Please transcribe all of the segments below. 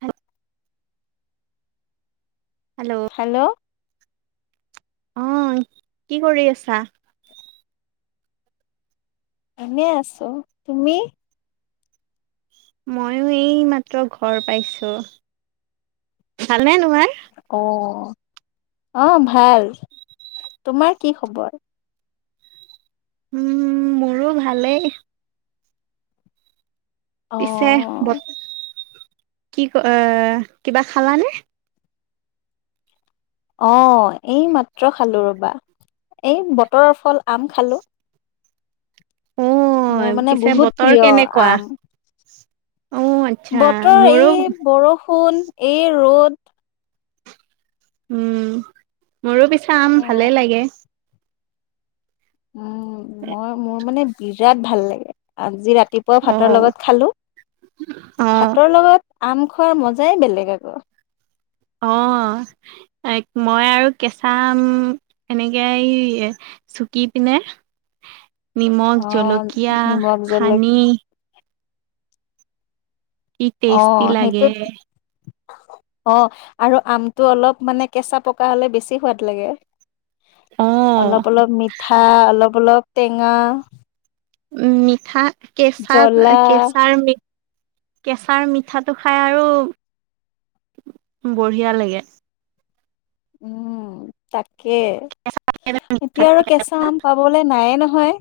Hello hello hello অ'হ কি কৰি আছা? এনেই আছো, তুমি? ময়ো এই মাত্ৰ ঘৰ পাইছো, ভালনে তোমাৰ? অহ, অ' ভাল তোমাৰ কি খবৰ? উম মোৰো ভালেই। অ'। পিছে বত কি ক এ', কিবা খালা নে? অহ', এই মাত্ৰ খালো ৰবা, এই বতৰৰ ফল আম খালোঁ। অ মোৰ মানে পিছে বহুত বতৰ প্ৰিয় কেনেকুৱা আম। অ আচ্ছা বতৰ মোৰো এই বৰষুণ এই ৰ'দ। উম, মোৰো পিছে আম অ' ভালেই লাগে। উম, মই মই মোৰ মানে বিৰাট ভাল লাগে আজি ৰাতি। পুৱা অ ভাতৰ লগত খালোঁ, অ ভাতৰ লগত আম খোৱাৰ মজাই বেলেগ আকৌ। অহ', মই আৰু কেঁচা আম এনেকে এই চুকি পিনে। নিমখ অ' জলকীয়া নিমখ জলক সানি। কি টেষ্টি লাগে। অহ', আৰু আমটো অলপ মানে কেঁচা পকা হলে বেছি সোৱাদ লাগে। অ'। অলপ অলপ মিঠা অলপ অলপ টেঙা। উম, মিঠা কেঁচা জ্বলা কেঁচাৰ মি কেঁচাৰ মিঠাটো খাই আৰু, বঢ়িয়া লাগে। উম তাকে। কেঁচা থাকে জানোঁ। এতিয়া আৰু কেঁচা আম পাবলে নাইয়ে নহয়।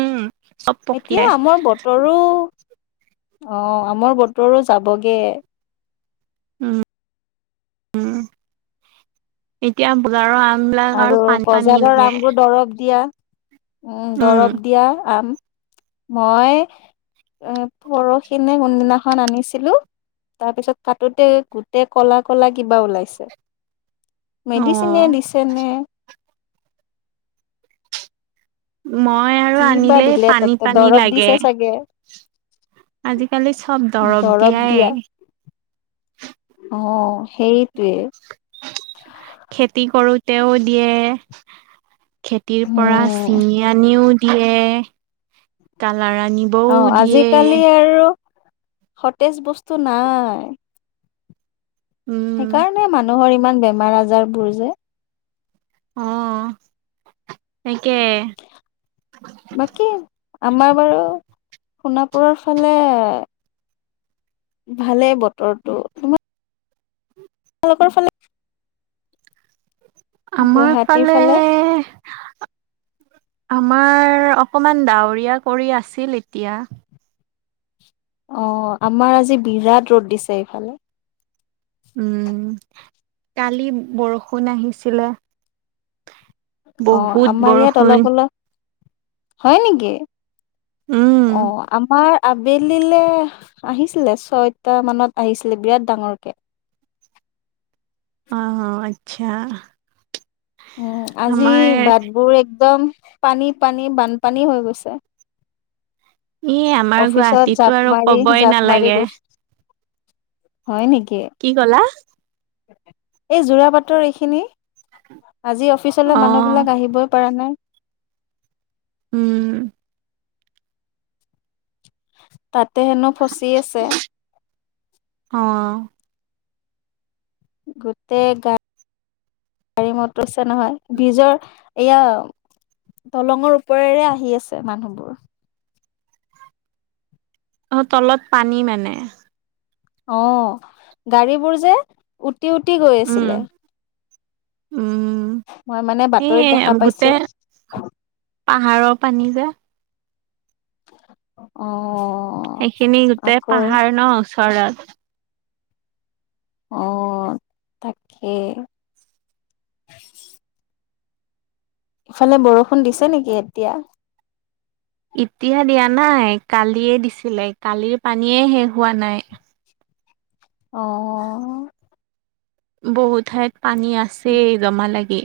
উম। এতিয়া আমৰ বতৰো, অহ' আমৰ বতৰো যাবগে। উম, উম। এতিয়া বজাৰৰ আম বিলাক আৰু পানী পানী বজাৰৰ লাগে। আমবোৰ দৰৱ দিয়া, উম দৰৱ দিয়া আম, মই। এ, পৰহি নে কোনদিনাখন আনিছিলোঁ। তাৰ পিছত কাটোতে গোটেই ক'লা ক'লা কিবা ওলাইছে। মেডিচিনে অ'। দিছে নে? মই আৰু কি বা আনিলে দিলে পানী তাতে পানী দৰৱ দিছে লাগে। চাগে আজিকালি চব দৰৱ দিয়াই। অহ', সেইটোৱে। খেতি কৰোঁতেও দিয়ে, খেতিৰ পৰা। উম বিনি‌ আনিও দিয়ে, কালাৰ আনি অ আজিকালি আৰু সতেজ বস্তু নাই উম সেইকাৰণে মানুহৰ ইমান বেমাৰ আজাৰ বোৰ যে অ‌ তাকে বাকী‌ আমাৰ বাৰু সোণাপুৰৰ ফালে ভালে বতৰটো তোমালোকৰ ফালে আমাৰ ফালে আমাৰ অকমান ডাৱৰীয়া কৰি আছিল এতিয়া অ আমাৰ আজি বিৰাট ৰ'দ দিছে এইফালে উম কালি বৰষুণ আহিছিলে অ বহুত আমাৰ ইয়াত বৰষুণ অলপ অলপ হয় নেকি উম অ আমাৰ আবেলিলে আহিছিলে ছয়টা মানত আহিছিলে বিৰাট ডাঙৰকে অহ আচ্ছা উম আজি আমাৰ বাতবোৰ একদম পানী পানী বানপানী হৈ গৈছে ই আমাৰ অফিচত গুৱাহাটীতো জাপ আৰু মাৰি কবই জাপ মাৰি নালাগে গৈছ হয় নেকি কি কলা এই যোৰা বাটৰ এইখিনি আজি অফিচলৈ অ মানুহ বিলাক আহিবই পৰা নাই উম তাতে হেনো ফচি আছে অ গোটেই গা গাড়ী মতৰছে নহয় বীজৰ এয়া দলঙৰ ওপৰেৰে আহি আছে মানুহবোৰ অ তলত পানী মানে অ গাড়ী বোৰ যে উটি উটি গৈ উম আছিলে উম মই মানে বাতৰিত এই দেখা পাইছো গোটেই পাহাৰৰ পানী যে অ সেইখিনি গোটেই আকৌ পাহাৰ ন ওচৰত অ তাকে ইফালে বৰষুণ দিছে নেকি এতিয়া এতিয়া দিয়া নাই কালিয়ে দিছিলে কালিৰ পানীয়ে শেষ হোৱা নাই অ বহুত ঠাইত পানী আছে জমা লাগি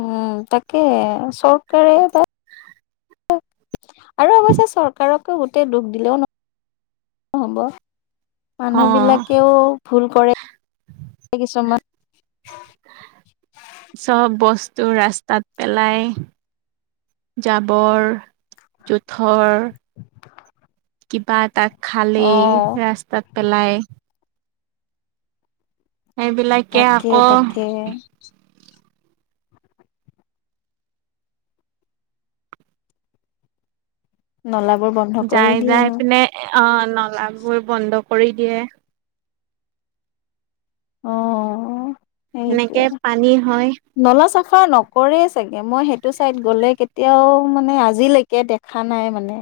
উম তাকে চৰকাৰে বা আৰু অৱশ্যে চৰকাৰকো গোটেই দুখ দিলেও নহ নহ'ব অ মানুহ বিলাকেও ভুল কৰে কিছুমান চব বস্তু ৰাস্তাত পেলাই জাবৰ জোথৰ কিবা এটা খালেই অ' ৰাস্তাত পেলাই সেইবিলাকে আক এ নলাবোৰ বন যাই যাই পিনে অ নলাবোৰ বন্ধ কৰি দিয়ে। অ। সেনেকে সেইটোয়ে পানী হয়। নলা চাফা নকৰে চাগে মই সেইটো চাইদ গ'লে কেতিয়াও মানে আজিলৈক- কে দেখা নাই মানে।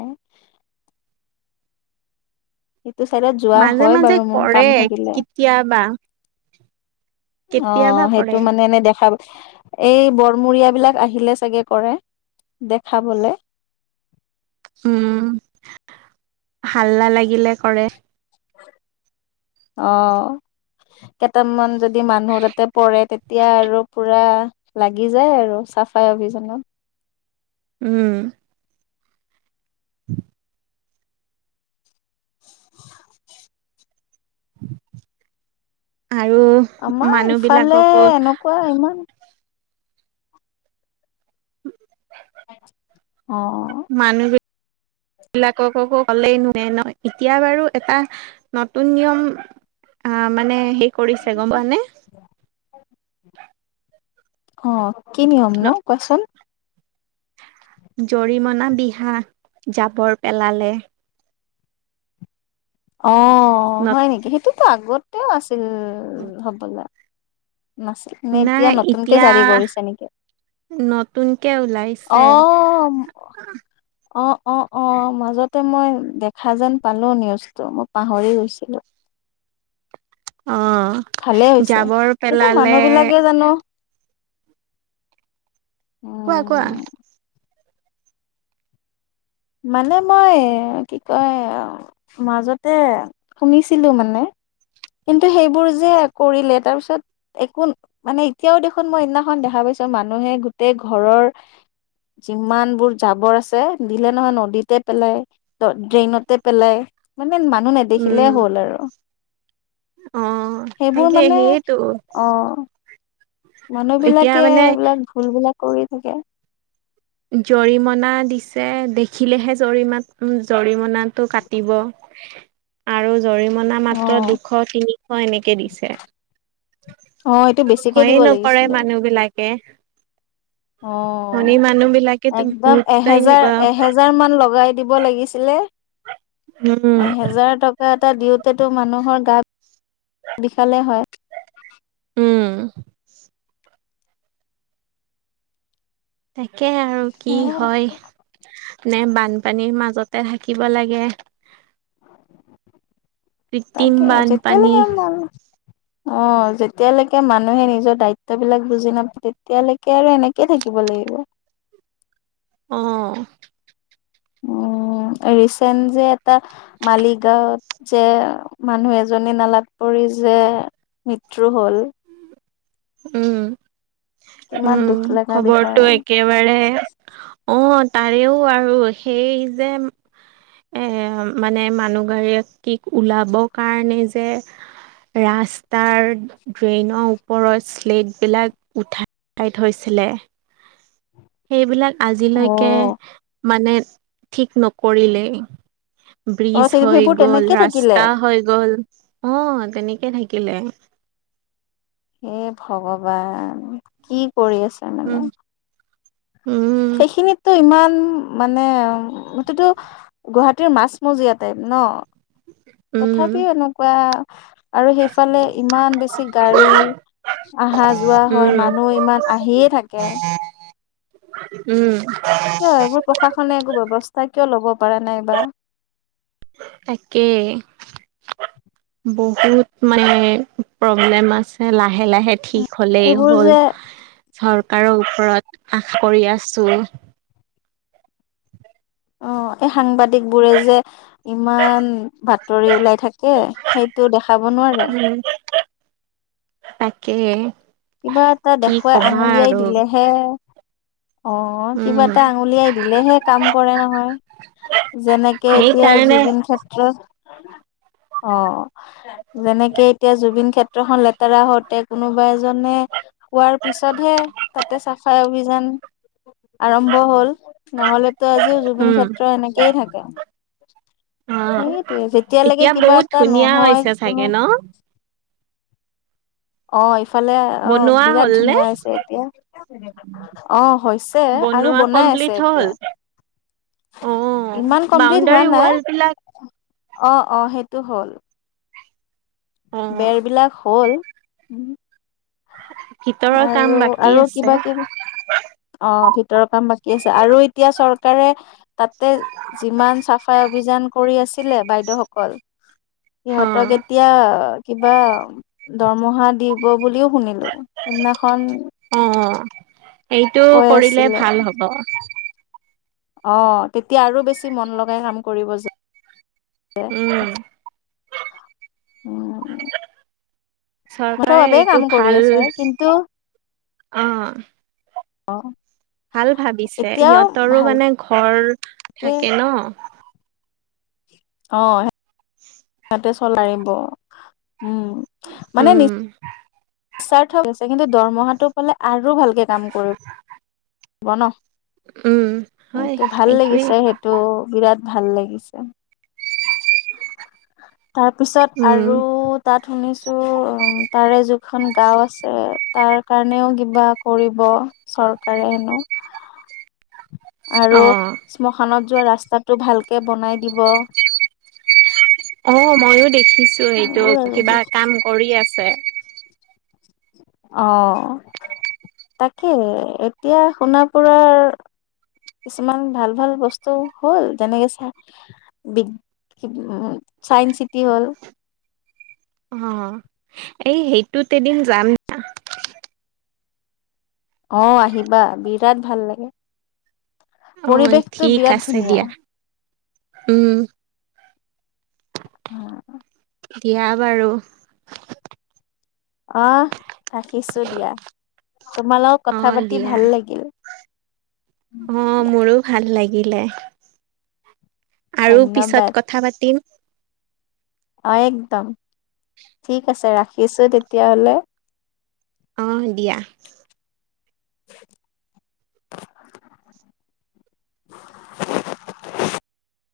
সিটো ছাইডত মাজে মাজে কৰে কেতিয়াবা। অ কেতিয়াবা সেইটো কৰে মানে এনে দেখাব এই বৰমূৰিয়াবিলাক আহিলে চাগে কৰে, দেখাবলে। উম, হাল্লা লাগিলে কৰে। অ কেইটামান যদ- যদি মানুহ তাতে পৰে তেতিয়া আৰু পুৰা লাগি যায় আৰু চাফাই অভিযানত উম। [inaudible] [inaudible] আৰু আমাৰ মানুহ ইফালে বিলাককো এনেকুৱা ইমান অ। মানুহ বি বিলাকককো ক'লেই নৱে নয়। এতিয়া বাৰু এটা নতুন নিয়ম আহ মানে সে- কৰিছে গম পোৱা নে? অ কি নিয়ম নো কোৱাচোন? জৰিমনা বিহা, জাবৰ পেলালে। অ ন হয় নেকি? সেইটোত আগতেও আছিল হ'বলা। নাছিল মে নাই এতিয়া নতুনকে এতিয়া জাৰি কৰিছে নেকি? নতুনকে ওলাইছে। অ অ অ অ মাজতে মই দেখা যেন পালোঁ নিউজটো মই পাহৰি গৈছিলো। অ ভালে হৈছে জাবৰ কিন্তু পেলালে মানুহ বিলাকে জানো কোৱা কোৱা? উম মানে মই কি কয় মাজতে শুনিছিলো মানে। কিন্তু সেইবোৰ যে কৰিলে তাৰপিছত একো মানে এতিয়াও দেখোন মই ইদিনাখন দেখা পাইছো মানুহে গোটেই ঘৰৰ যিমানবোৰ জাবৰ আছে দিলে নহয় নদীতে পেলাই। ত ড্ৰেইনতে পেলাই মানে মানুহ নেদেখিলে উম হ'ল আৰু। অ সেইবোৰ তাকে মানে সেইয়েটো অ'। মানুহ বিলাকে এইবিলাক ভুলবিলাক কৰি থাকে। জৰিমনা দিছে দেখিলেহে জৰিমাত জৰিমনাটো কাটিব। আৰু জৰিমনা অ মাত্ৰ দুশ তিনিশ এনেকে দিছে। অ এইটো বেছিকে দিব ভয়েই নকৰে লাগিছিলে মানুহ বিলাকে। অ ধনী মানুহ বিলাকে একদম গুৰুত্বই এহেজাৰ নিবা এহেজ- জাৰ মান লগাই দিব লাগিছিলে। উম এহেজাৰ টকা এটা দিওতেটো মানুহৰ গাত বিশালে হয়। উম। তাকে আৰু কি হয় নে বানপানীৰ মাজত তে থাকিব লাগে কৃত্ৰিম তাকে বানপানী। যেতিয়ালৈকে মান অ যেতিয়ালৈকে মানুহে নিজৰ দায়িত্ববিলাক বুজি নাপায় তেতিয়ালৈকে কে আৰু এনেকেই থাকিব লাগিব। অ। উম ৰিচেণ্ট যে এটা মালিগাঁৱত যে মানুহ এজনী নালাত পৰি যে মৃত্যু হ'ল উম কিমান দুখ উম লগা খবৰটো বিষয় একেবাৰে অ তাৰেও আৰু সেই যে মানে মানুহগৰাকীক ওলাব কাৰণে যে ৰাস্তাৰ ড্ৰেইনৰ ওপৰত শ্লেটবিলাক উঠাই উঠাই থৈছিলে। সেইবিলাক আজিলৈকে অ' মানে ঠিক নকৰিলেই। অ' ব্ৰিজ সেই হৈ সেইবোৰ গ'ল, তেনেকে থাকিলে ৰাস্তা হৈ গ'ল অ তেনেকে থাকিলে। হে ভগৱান কি কৰি আছ উম উম। সেইখিনিতটো ইমান মানে সেইটোটো গুৱাহাটীৰ মাছমজিয়াতে ন উম তথাপিও এনেকুৱা। আৰু সেইফালে ইমান বেছি গাড়ী আহা যোৱা হয়, উম মানুহ ইমান আহিয়ে থাকে। উম। কিয় এইবোৰ প্ৰশাসনে একো ব্যৱস্থা কিয় ল'ব পৰা নাই বা? তাকে। বহুত মানে প্ৰব্লেম আছে লাহে লাহে। ঠিক হ'লেই এইবোৰ হ'ল যে চৰকাৰৰ ওপৰত আশা কৰি আছো। অ এই সাংবাদিকবোৰে যে ইমান বাতৰি ওলাই থাকে সেইটো দেখাব নোৱাৰে। [unintelligible] তাকে। কিবা এটা কি দেখুৱাই কবা আঙুলিয়াই আৰু দিলেহে অ কিবা উম এটা আঙুলিয়াই দিলেহে কাম কৰে নহয়। যেনেকে এতিয়া সেইকাৰণে জুবিন ক্ষেত্ৰত অ যেনেকে এতিয়া জুবিন ক্ষেত্ৰখন লেতেৰা হওঁতে কোনোবা জনে কোৱাৰ পিছতহে তাতে চাফাই অভিযান আৰম্ভ হ'ল নহ'লে টো আজিও জুবিন উম ক্ষেত্ৰ এনেকেইে থাকে। অ সেইটোৱে যেতিয়ালৈকে এতিয়া কিবা বহুত এটা ধুনীয়া নহয় হৈছে চাগে কোনো ন অ ইফালে অ বনোৱা বিৰাট হ'ল নে? ধুনীয়া হৈছে এতিয়া অ হৈছে তে আৰু বনোৱা বনাই কমপ্লিট আছে হ'ল? এতিয়া। অ', ইমান কমপ্লিট হোৱা বাউণ্ডাৰী নাই ৱাল বিলাক অ অ সেইটো হ'ল। অ', বেৰবিলাক হ'ল উম। ভিতৰৰ কাম আৰু বাকী আৰু আছে। কিবা কিবি অ ভিতৰৰ কাম বাকী আছে আৰু এতিয়া চৰকাৰে তাতে যিমান চাফাই অভিযান কৰি আছিলে বাইদেউসকল সিহতক অ', এতিয়া কিবা দৰমহা দি শিব বুলিও শুনিলো সিদিনাখন অ এইেইটো কৰিলে আছিলে ভাল হ'ব অ তেতিয়া আৰু বেছি মন লগাই কাম কৰিব যে উম, উম মুঠৰ চৰকাৰে বাবে এইটো কাম কৰি ভাল আছে কিন্তু অ', আহ ভাল ভাবিছে সিহঁতৰো ভালকে মানে ঘৰ থাকে ন অ [unintelligible] চল উম মানে নি উম, াৰ্থছে কিন্তু দৰমহাটো পালে আৰু ভালকে কাম কৰিব হব ন উম, হয় সেইটো ভাল সেইটোৱে লাগিছে সেইটো বিৰাট ভাল লাগিছে [inaudible] তাৰপিছত উম, আৰু তাত শুনিছো উ তাৰে য এখন গাঁও আছে তাৰ কাৰণেও কিবা কৰিব চৰকাৰে হেনো আৰু অ', শ্মশানত যোৱা ৰাস্তাটো ভালকে বনাই দিব অ মইো দেখিছো এইটো এইবোৰ আৰু কিবা বহু কাম কৰি আছে অ তাকে এতিয়া সোণাপুৰৰ কিছুমান ভাল ভাল বস্তু হ'ল যেনেকে চ চাইণ চিটি হ'ল অ এই সেইটো তে এদিন যাম অ আহিবা বিৰাট ভাল লাগে অ পৰিৱেশতটো ঠিক বিৰাট আছে ধুনীয়া দিয়া উম অ দিয়া বাৰু আহ ৰাখিছো দিয়া তোমালোক অ কথা পাতি দিয়া ভাল লাগিল অ এতিয়া মোৰো ভাল লাগিলে আৰু ধন্যবাদ পিছত কথা পাতিম অ একদম ঠিক আছে ৰাখিছো তেতিয়াহলে অঁ দিয়া [unintelligible] [unintelligible]